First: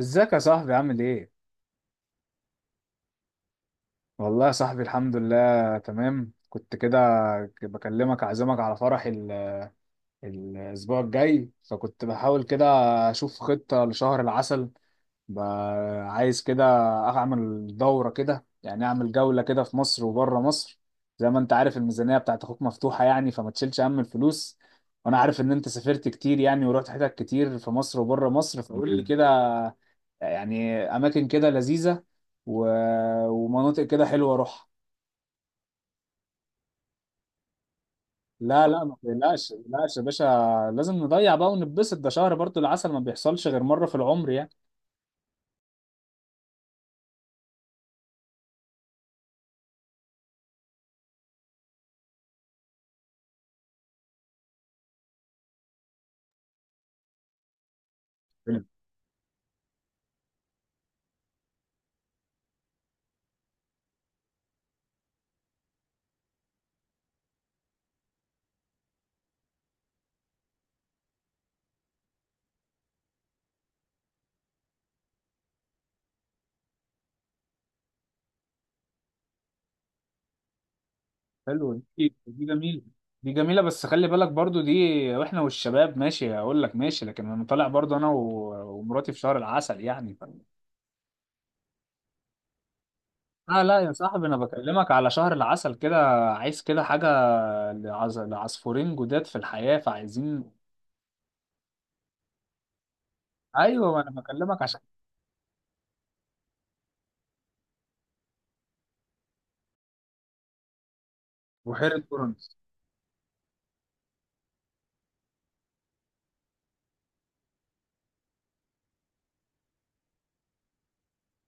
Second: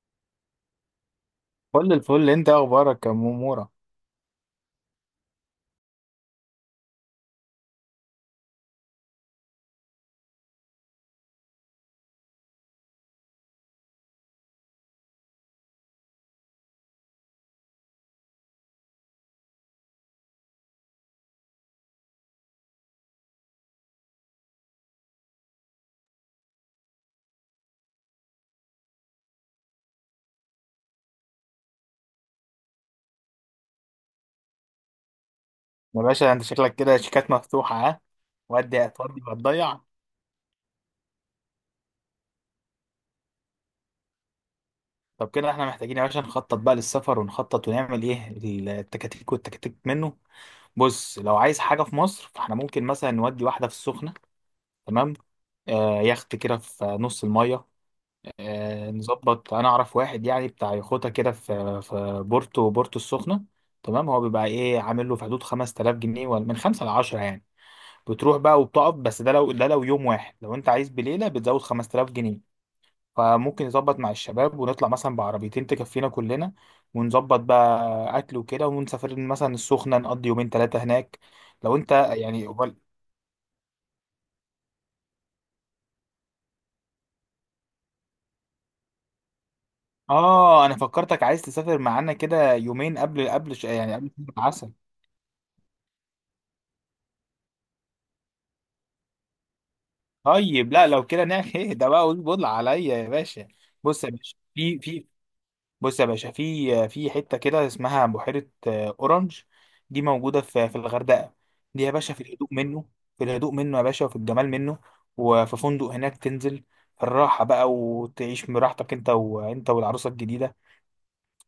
ازيك يا صاحبي عامل ايه؟ كل الفل، انت ايه اخبارك يا مورا؟ والله يا صاحبي، الحمد لله تمام. كنت كده بكلمك اعزمك على فرح الاسبوع الجاي، فكنت بحاول كده اشوف خطة لشهر العسل. ب- عايز كده اعمل دورة كده، يعني اعمل جولة كده في مصر وبره مصر. زي ما انت عارف الميزانية بتاعت اخوك مفتوحة، يعني فما تشيلش هم الفلوس. وانا عارف ان انت سافرت كتير يعني، ورحت حتت كتير في مصر وبره مصر، فقول لي كده يعني اماكن كده لذيذه و... ومناطق كده حلوه اروحها. يا باشا انت شكلك كده شيكات مفتوحه، ها؟ لا لا، ودي ما هتودي تقلقش ما وهتضيع. تقلقش يا باشا. لازم نضيع بقى ونتبسط، ده شهر برضو العسل ما بيحصلش غير مره في العمر يعني. طب كده احنا محتاجين يا باشا نخطط بقى للسفر، ونخطط ونعمل ايه التكاتيك والتكاتيك منه. بص، لو عايز حاجه في مصر فاحنا ممكن مثلا نودي واحده في السخنه. تمام. آه، يخت كده في نص الميه. حلو آه، نظبط. انا اعرف واحد يعني بتاع يخوته كده في بورتو، بورتو السخنه. تمام. هو بيبقى ايه؟ عامل له في حدود 5000 جنيه، ولا من 5 ل 10 يعني. بتروح بقى وبتقف، بس ده لو ده لو يوم واحد. لو انت عايز بليله بتزود 5000 جنيه. فممكن نظبط مع الشباب ونطلع مثلا بعربيتين تكفينا كلنا، ونظبط بقى اكل وكده، ونسافر مثلا السخنه نقضي يومين ثلاثه هناك. حلو. لو انت دي يعني جميله، دي جميله بس خلي بالك برضو دي. واحنا والشباب ماشي، هقول لك ماشي، لكن انا طالع برضو انا ومراتي في شهر العسل يعني. اه، انا فكرتك عايز تسافر معانا كده يومين قبل، قبل لا لا يا يعني قبل صاحبي، شهر انا العسل. بكلمك على شهر العسل كده، عايز كده حاجه لعصفورين جداد في الحياه فعايزين. طيب، لا، لو كده نعمل ايه ده بقى؟ قول عليا يا باشا. ايوه، ما بص انا يا باشا بكلمك. في في بص يا باشا في في حته كده اسمها بحيره، اورنج. دي موجوده في الغردقه. دي يا بحيرة باشا في الهدوء بورنس. منه، في الهدوء منه يا باشا، وفي الجمال منه. وفي فندق هناك تنزل في الراحه بقى وتعيش براحتك، انت والعروسه الجديده.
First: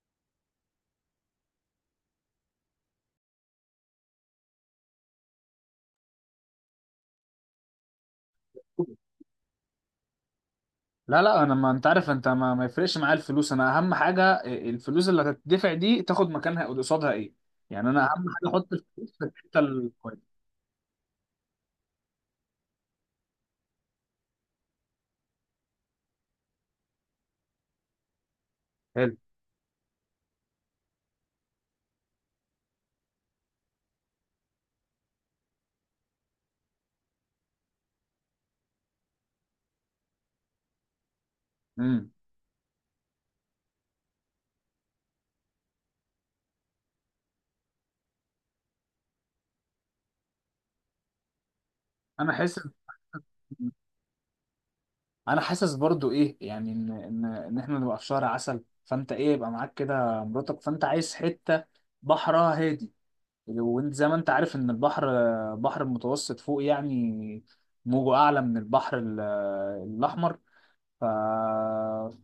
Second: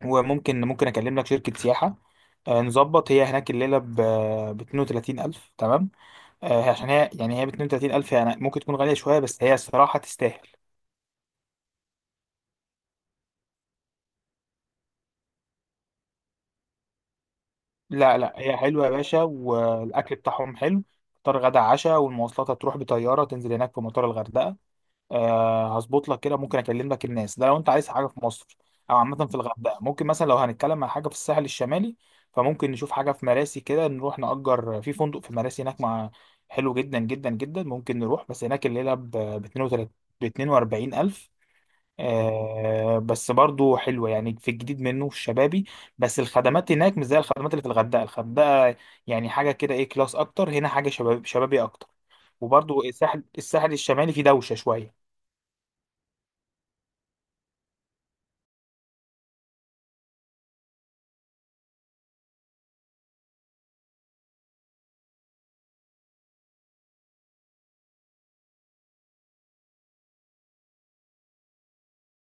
وممكن اكلم لك شركه سياحه. نظبط. هي هناك الليله ب 32000. تمام. عشان هي يعني هي ب 32000، يعني ممكن تكون غاليه شويه، بس هي الصراحه تستاهل. لا لا، انا ما انت عارف، انت ما يفرقش معايا الفلوس، انا اهم حاجه الفلوس اللي هتدفع دي تاخد مكانها قصادها ايه. يعني انا لا اهم لا، حاجه هي احط حلوة يا الفلوس باشا، في الحته والأكل الكويسه. بتاعهم حلو. فطار غدا عشاء، والمواصلات هتروح بطيارة، تنزل هناك في مطار الغردقة. أه، هظبط لك كده. ممكن أكلم لك الناس ده لو أنت عايز حاجة في مصر، أو حلو. عامة في الغردقة. ممكن مثلا لو هنتكلم عن حاجة في الساحل الشمالي، فممكن نشوف حاجة في مراسي كده، نروح نأجر في فندق في مراسي هناك. مع، حلو جدا جدا جدا. ممكن نروح، بس هناك الليلة ب 42، ب 42 ألف. امم آه بس برضو حلوة، يعني في الجديد منه في الشبابي. بس الخدمات هناك مش زي الخدمات اللي في الغردقة، الغردقة يعني حاجة كده ايه، كلاس أكتر. هنا حاجة شباب، شبابي أكتر. انا حاسس وبرضو الساحل الشمالي فيه دوشة شوية. انا حاسس برضو ايه، يعني ان احنا نبقى في شهر عسل، فانت ايه يبقى معاك كده مراتك، فانت عايز حته بحرها هادي. وانت زي ما انت عارف ان البحر، بحر المتوسط فوق يعني موجه اعلى من البحر الاحمر. ف...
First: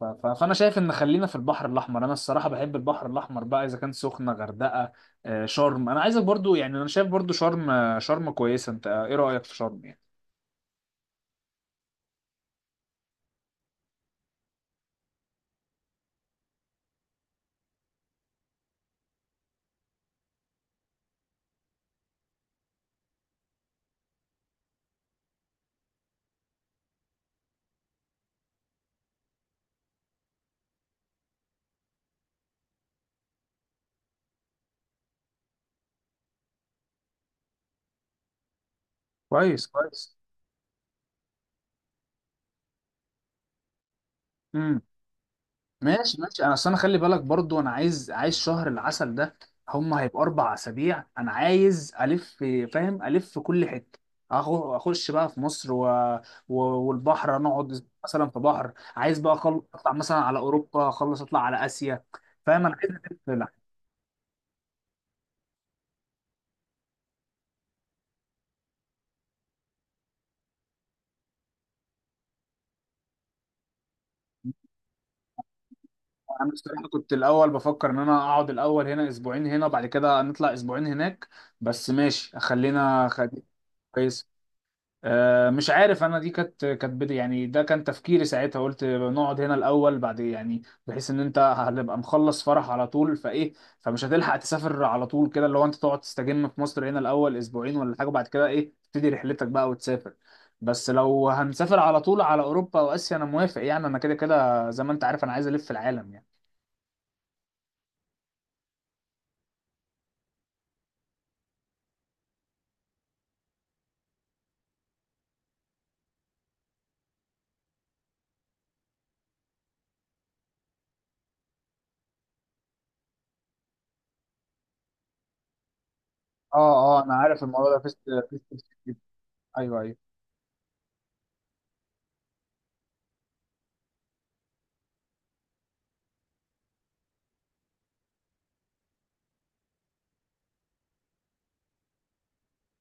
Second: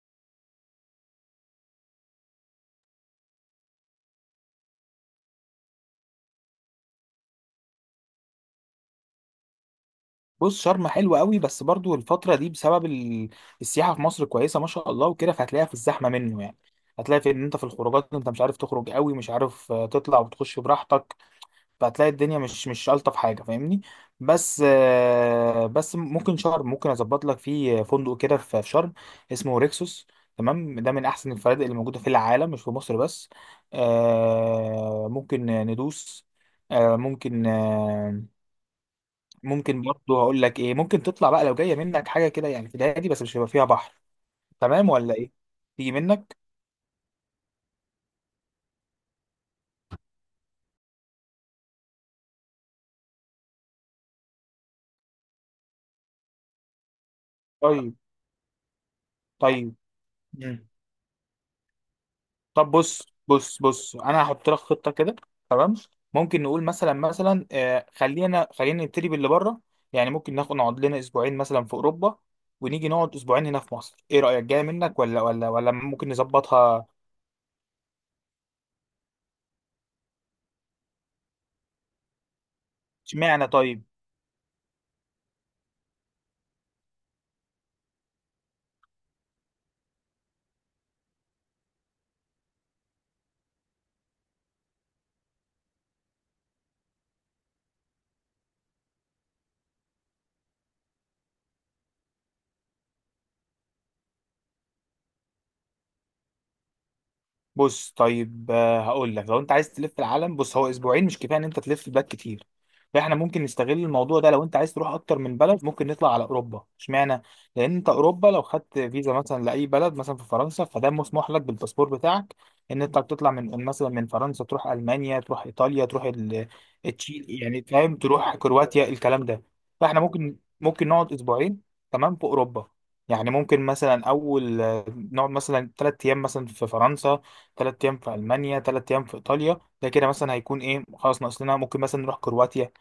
فانا شايف ان خلينا في البحر الاحمر، انا الصراحه بحب البحر الاحمر بقى، اذا كان سخنه غردقه شرم. انا عايزك برضو يعني، انا شايف برضو شرم، شرم كويسه، انت ايه رايك في شرم يعني؟ بص، شرم حلوة قوي، بس برضو الفترة دي بسبب السياحة في مصر كويسة ما شاء الله وكده، فهتلاقيها في الزحمة منه يعني. هتلاقي في ان انت في الخروجات انت مش عارف تخرج قوي، مش عارف تطلع وتخش براحتك. فهتلاقي الدنيا مش الطف حاجه، فاهمني؟ بس بس ممكن شرم، ممكن اظبط لك فيه فندق كده في شرم اسمه ريكسوس. تمام، ده من احسن الفنادق اللي موجوده في العالم، مش في مصر بس. ممكن ندوس. آه، ممكن آه، كويس ممكن كويس. برضه. هقول لك ايه، ممكن تطلع بقى لو جايه منك حاجه كده يعني في الهادي، بس مش هيبقى فيها بحر. تمام ولا ايه؟ تيجي ماشي منك؟ ماشي، انا اصل انا خلي بالك برضو انا عايز شهر العسل ده، هيبقى 4 اسابيع، انا عايز الف، فاهم، الف في كل حته. أخو- اخش بقى في مصر والبحر، نقعد طيب، مثلا في بحر، عايز بقى اخلص طيب. اطلع مثلا على مم. اوروبا، اخلص اطلع على اسيا. فاهم، طب انا عايز بص الف، لا. بص بص انا هحط لك خطه كده. تمام. ممكن نقول مثلا، مثلا خلينا نبتدي باللي بره. يعني ممكن ناخد نقعد لنا اسبوعين مثلا في اوروبا، ونيجي نقعد اسبوعين هنا في مصر. ايه رايك؟ جايه منك؟ ولا ممكن انا نظبطها؟ الصراحه كنت الاول بفكر ان انا اقعد الاول هنا اسبوعين هنا وبعد كده نطلع اسبوعين هناك، بس ماشي خلينا. اشمعنى؟ طيب. كويس. مش عارف انا، دي كانت بدي يعني، ده كان تفكيري ساعتها، قلت نقعد هنا الاول بعد يعني، بحيث ان انت هتبقى مخلص فرح على طول فايه، فمش هتلحق تسافر على طول كده، لو انت تقعد تستجم في مصر هنا الاول اسبوعين ولا حاجه بعد كده ايه تبتدي رحلتك بقى وتسافر. بس لو هنسافر على طول على اوروبا واسيا انا موافق، يعني انا كده كده زي ما انت عارف انا عايز الف العالم يعني. بص، طيب هقول لك، لو انت عايز تلف العالم، بص، هو اسبوعين مش كفايه ان انت تلف البلاد كتير. فاحنا ممكن نستغل الموضوع ده، لو انت عايز تروح اكتر من بلد ممكن نطلع على اوروبا. اشمعنى؟ لان انت اوروبا لو خدت فيزا مثلا لاي بلد مثلا في فرنسا، فده مسموح لك بالباسبور بتاعك ان انت تطلع من مثلا من فرنسا تروح المانيا، تروح ايطاليا، تروح اه اه، انا التشيل عارف يعني، الموضوع ده فاهم؟ فيست، تروح فيست، كرواتيا، الكلام ده. ايوه ايوه. فاحنا ممكن نقعد اسبوعين، تمام، في اوروبا. يعني ممكن مثلا اول نقعد مثلا ثلاث ايام مثلا في فرنسا، تلات أيام في ألمانيا، تلات أيام في إيطاليا. ده كده مثلا هيكون إيه، خلاص، ناقص لنا ممكن مثلا نروح كرواتيا.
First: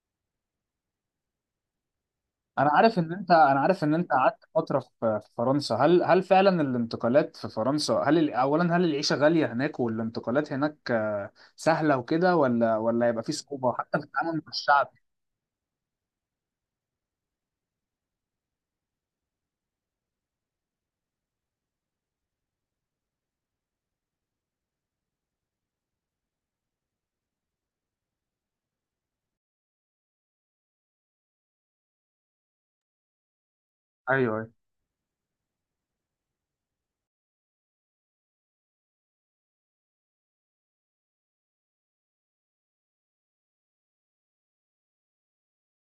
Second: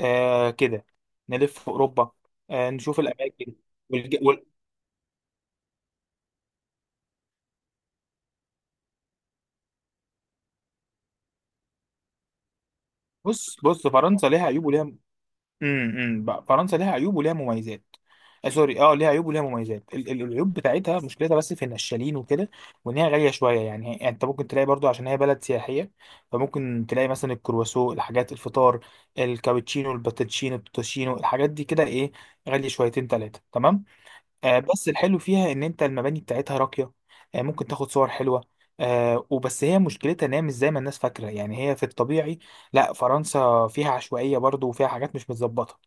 آه كده، نلف في أوروبا، انا آه عارف نشوف ان انت الأماكن انا عارف ان انت والج... قعدت وال... فتره في فرنسا. هل فعلا الانتقالات في فرنسا، اولا، هل العيشه غاليه هناك، والانتقالات هناك سهله وكده، ولا هيبقى في بص صعوبه بص، حتى في فرنسا التعامل مع ليها عيوب الشعب؟ وليها، امم، بقى فرنسا ليها عيوب وليها مميزات. آه سوري، اه ليها عيوب وليها مميزات. العيوب بتاعتها مشكلتها بس في النشالين وكده، وان هي غاليه شويه. يعني يعني انت ممكن تلاقي برضو عشان هي بلد سياحيه، فممكن تلاقي مثلا الكرواسو، الحاجات، الفطار، الكابتشينو، الباتشينو، التوتشينو، الحاجات دي كده ايه غاليه شويتين ثلاثه، تمام. ايوه. آه، بس الحلو فيها ان انت المباني بتاعتها راقيه. آه، ممكن تاخد صور حلوه. آه، وبس هي مشكلتها ان هي مش زي ما الناس فاكره، يعني هي في الطبيعي لا، فرنسا فيها عشوائيه برضو، وفيها حاجات مش متظبطه.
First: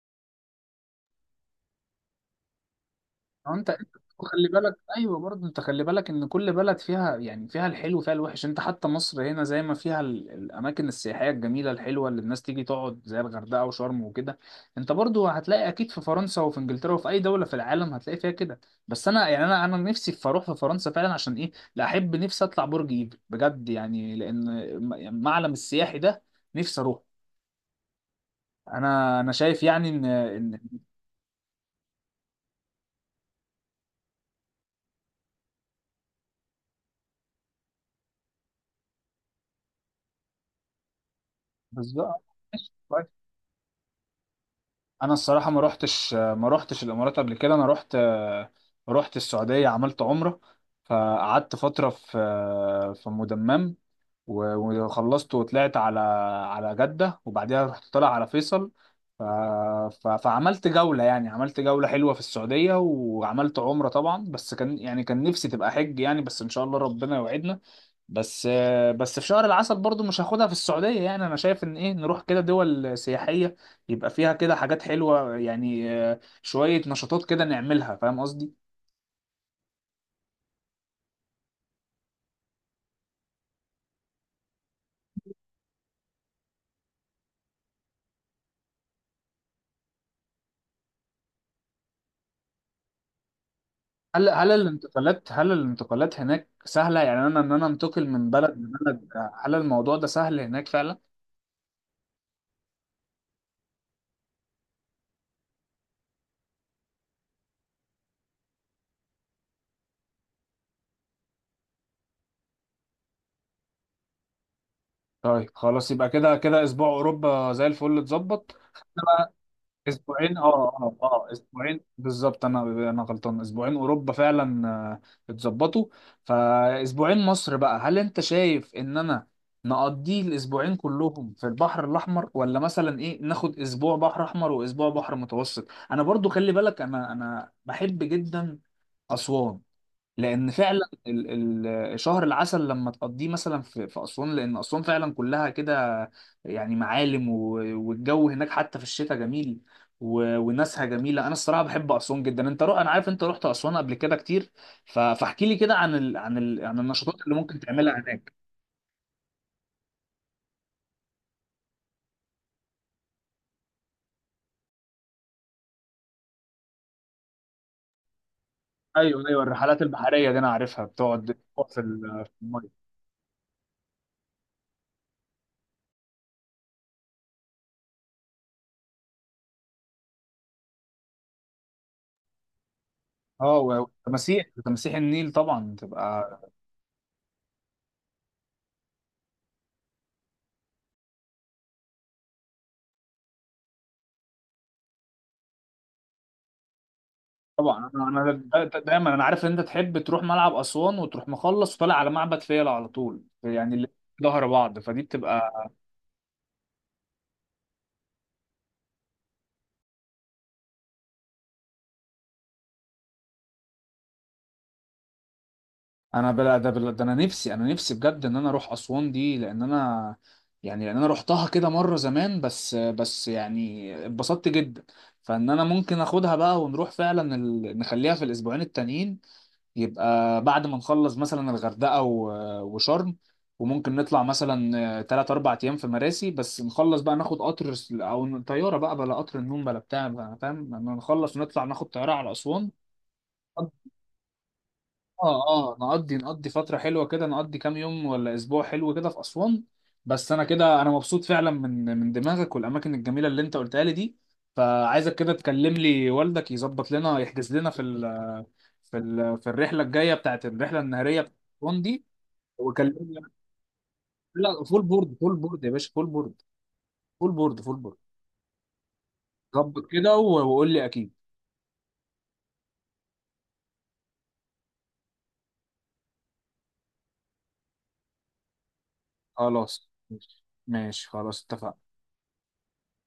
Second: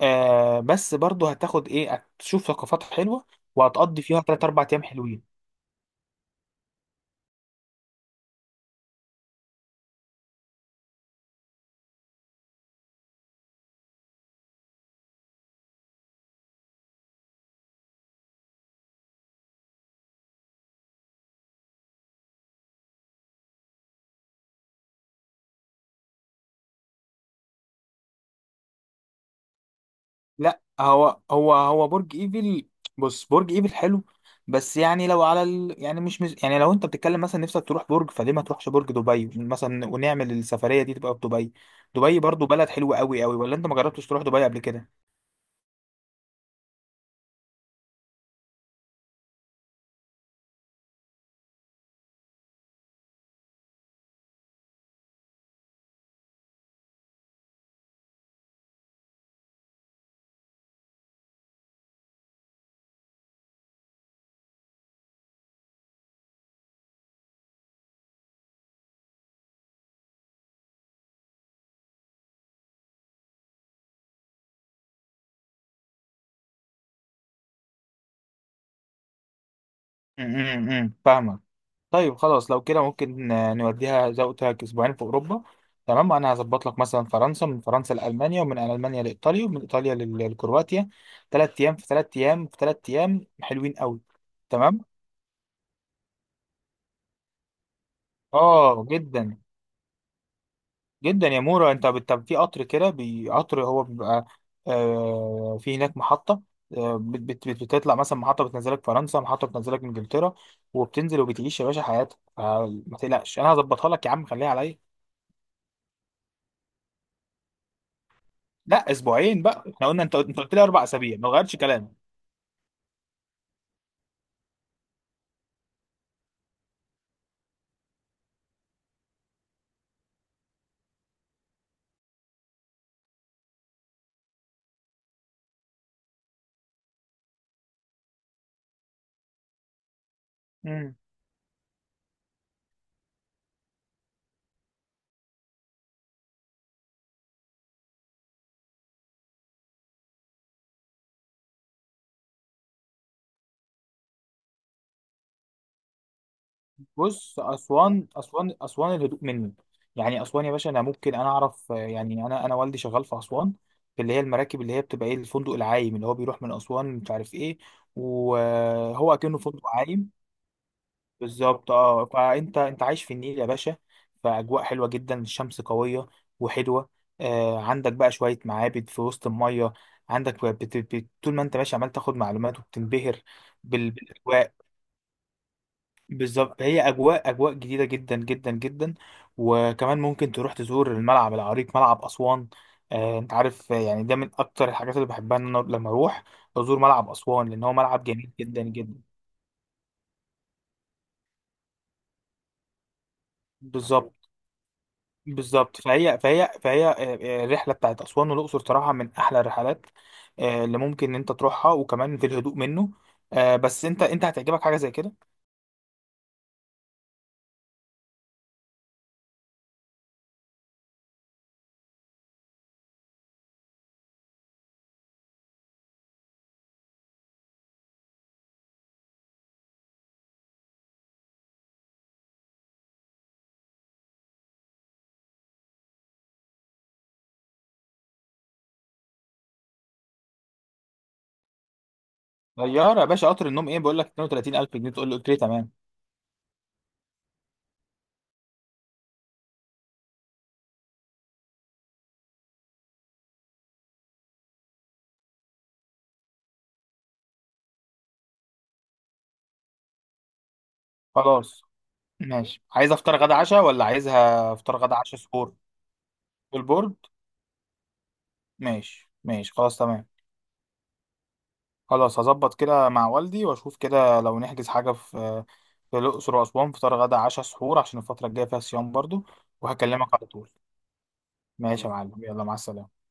آه، بس برضه هتاخد ايه، هتشوف ثقافات حلوه، هو انت وهتقضي فيها 3 خلي 4 بالك، ايام ايوه حلوين. برضه انت خلي بالك ان كل بلد فيها يعني فيها الحلو وفيها الوحش، انت حتى مصر هنا زي ما فيها الاماكن السياحيه الجميله الحلوه اللي الناس تيجي تقعد زي الغردقه وشرم وكده. انت برضه هتلاقي اكيد في فرنسا وفي انجلترا وفي اي دوله في العالم هتلاقي فيها كده. بس انا يعني انا نفسي في اروح في فرنسا فعلا، عشان ايه لا، احب نفسي اطلع برج ايفل بجد يعني، لان المعلم السياحي ده نفسي اروح. انا شايف يعني ان لا، ان هو برج ايفل، بص، برج ايفل حلو. بس يعني لو على يعني مش يعني لو انت بتتكلم مثلا نفسك تروح برج فليه، ما تروحش برج دبي مثلا ونعمل السفريه دي تبقى في دبي. دبي بالظبط. برضه بلد حلوه قوي قوي، ولا انت ما جربتش تروح دبي قبل كده؟ انا الصراحه ما روحتش الامارات قبل كده، انا روحت السعوديه، عملت عمره، فقعدت فتره في مدمم وخلصت وطلعت على جدة، وبعدها رحت طالع على فيصل. ف... فعملت جولة يعني، عملت جولة حلوة في السعودية وعملت عمرة طبعا، بس كان يعني كان نفسي تبقى حج يعني، بس إن شاء الله ربنا يوعدنا. بس بس في شهر العسل برضو مش هاخدها في السعودية يعني، أنا شايف إن إيه نروح كده دول سياحية، يبقى فيها كده حاجات حلوة يعني، شوية نشاطات كده نعملها، فاهم قصدي؟ امم، فاهمك. طيب خلاص، لو كده ممكن نوديها زي ما قلت لك اسبوعين في اوروبا. تمام، انا هظبط لك مثلا فرنسا، من فرنسا لالمانيا، ومن المانيا لايطاليا، ومن ايطاليا لكرواتيا، ثلاث ايام في ثلاث ايام في ثلاث ايام حلوين قوي. هل هل تمام، الانتقالات هل الانتقالات هناك سهلة، يعني ان انا انتقل من بلد اه، لبلد، جدا. هل الموضوع ده سهل هناك فعلا؟ جدا يا مورا. انت في قطر كده، قطر هو بيبقى آه، في هناك محطه. آه، بتطلع مثلا محطه بتنزلك فرنسا، محطه بتنزلك انجلترا، وبتنزل وبتعيش يا باشا حياتك. فما تقلقش انا هظبطها لك يا عم، خليها عليا. طيب خلاص، يبقى كده كده اسبوع اوروبا زي الفل اتظبط. لا، اسبوعين بقى، احنا قلنا، انت اسبوعين اه قلت لي اربع اه اسابيع، ما اه، غيرتش اسبوعين كلامي. بالظبط، انا غلطان، اسبوعين اوروبا فعلا اتظبطوا. فاسبوعين مصر بقى، هل انت شايف ان انا نقضيه الاسبوعين كلهم في البحر الاحمر، ولا مثلا ايه ناخد اسبوع بحر احمر واسبوع بحر متوسط؟ انا برضو خلي بالك، انا بحب جدا اسوان، لان فعلا امم. شهر العسل لما تقضيه مثلا في اسوان، لان اسوان فعلا كلها كده يعني معالم، والجو هناك حتى في الشتاء جميل، وناسها جميله. انا الصراحه بحب اسوان جدا، انت انا عارف انت رحت اسوان قبل كده كتير. فاحكي لي كده عن عن النشاطات بص، اللي ممكن تعملها اسوان هناك. اسوان اسوان الهدوء مني. يعني اسوان يا باشا، انا ممكن انا اعرف يعني انا والدي شغال في اسوان في اللي هي المراكب، اللي هي بتبقى ايه، الفندق العايم اللي هو بيروح من اسوان مش عارف ايه، وهو ايوه كأنه ايوه، فندق الرحلات عايم. البحريه دي انا عارفها بتقعد بالظبط. في اه، ال- في فانت الميه. انت عايش في النيل يا باشا. فاجواء حلوه جدا، الشمس قويه وحلوه. آه، عندك بقى شويه معابد في وسط الميه، عندك طول ما انت ماشي عمال تاخد معلومات وبتنبهر اه، و- وتماسيح بالاجواء. تماسيح النيل طبعا تبقى. بالظبط، هي اجواء، اجواء جديده جدا جدا جدا. وكمان ممكن تروح تزور الملعب العريق، ملعب اسوان. آه، انت عارف يعني ده من اكتر الحاجات اللي بحبها ان انا لما اروح ازور ملعب اسوان، لان هو طبعا، ملعب انا جميل أنا جدا دا- دا- جدا. دايما انا عارف ان انت تحب تروح ملعب اسوان وتروح مخلص وطالع على معبد فيلة على طول، يعني اللي بالظبط. ظهر بعض فدي بتبقى. بالظبط، فهي الرحله بتاعت اسوان والاقصر صراحه من احلى الرحلات اللي ممكن ان انت تروحها، وكمان في الهدوء منه. بس انت هتعجبك حاجه زي كده. انا بلا ده بلا ده، انا نفسي بجد ان انا اروح اسوان دي لان انا، يعني لان انا رحتها كده مره زمان، بس يعني اتبسطت جدا، فان انا ممكن اخدها بقى، ونروح فعلا نخليها في الاسبوعين التانيين، يبقى بعد ما نخلص مثلا الغردقة وشرم، وممكن نطلع مثلا تلات أربع أيام في مراسي، بس نخلص بقى ناخد قطر أو طيارة بقى، بلا قطر النوم بلا بتاع بقى، فاهم، لما نخلص ونطلع ناخد طيارة على أسوان. طياره يا باشا، قطر النوم ايه، بقول لك 32000 جنيه تقول لي قلت لي اه تمام. اه، نقضي فترة حلوة كده، نقضي كام يوم ولا اسبوع حلو كده في اسوان. بس انا كده انا مبسوط فعلا من دماغك والاماكن الجميلة اللي انت قلتها لي دي، فعايزك كده تكلم لي والدك يظبط لنا يحجز لنا في الرحلة الجاية بتاعت الرحلة النهارية بتاعت خلاص اسوان دي. ماشي، عايز افطار وكلمني. غدا عشاء، ولا عايزها لا، افطار فول غدا بورد عشاء فول سحور؟ بورد يا باشا، فول بورد، بالبورد، فول بورد فول بورد ماشي ماشي، خلاص، ظبط تمام. كده، وقول لي اكيد. خلاص، هظبط كده مع والدي واشوف كده لو نحجز حاجه في في الاقصر واسوان، فطار غدا عشاء سحور، عشان الفتره الجايه فيها صيام برضو. خلاص وهكلمك على ماشي طول. ماشي، خلاص ماشي اتفقنا. يا معلم، يلا مع السلامة.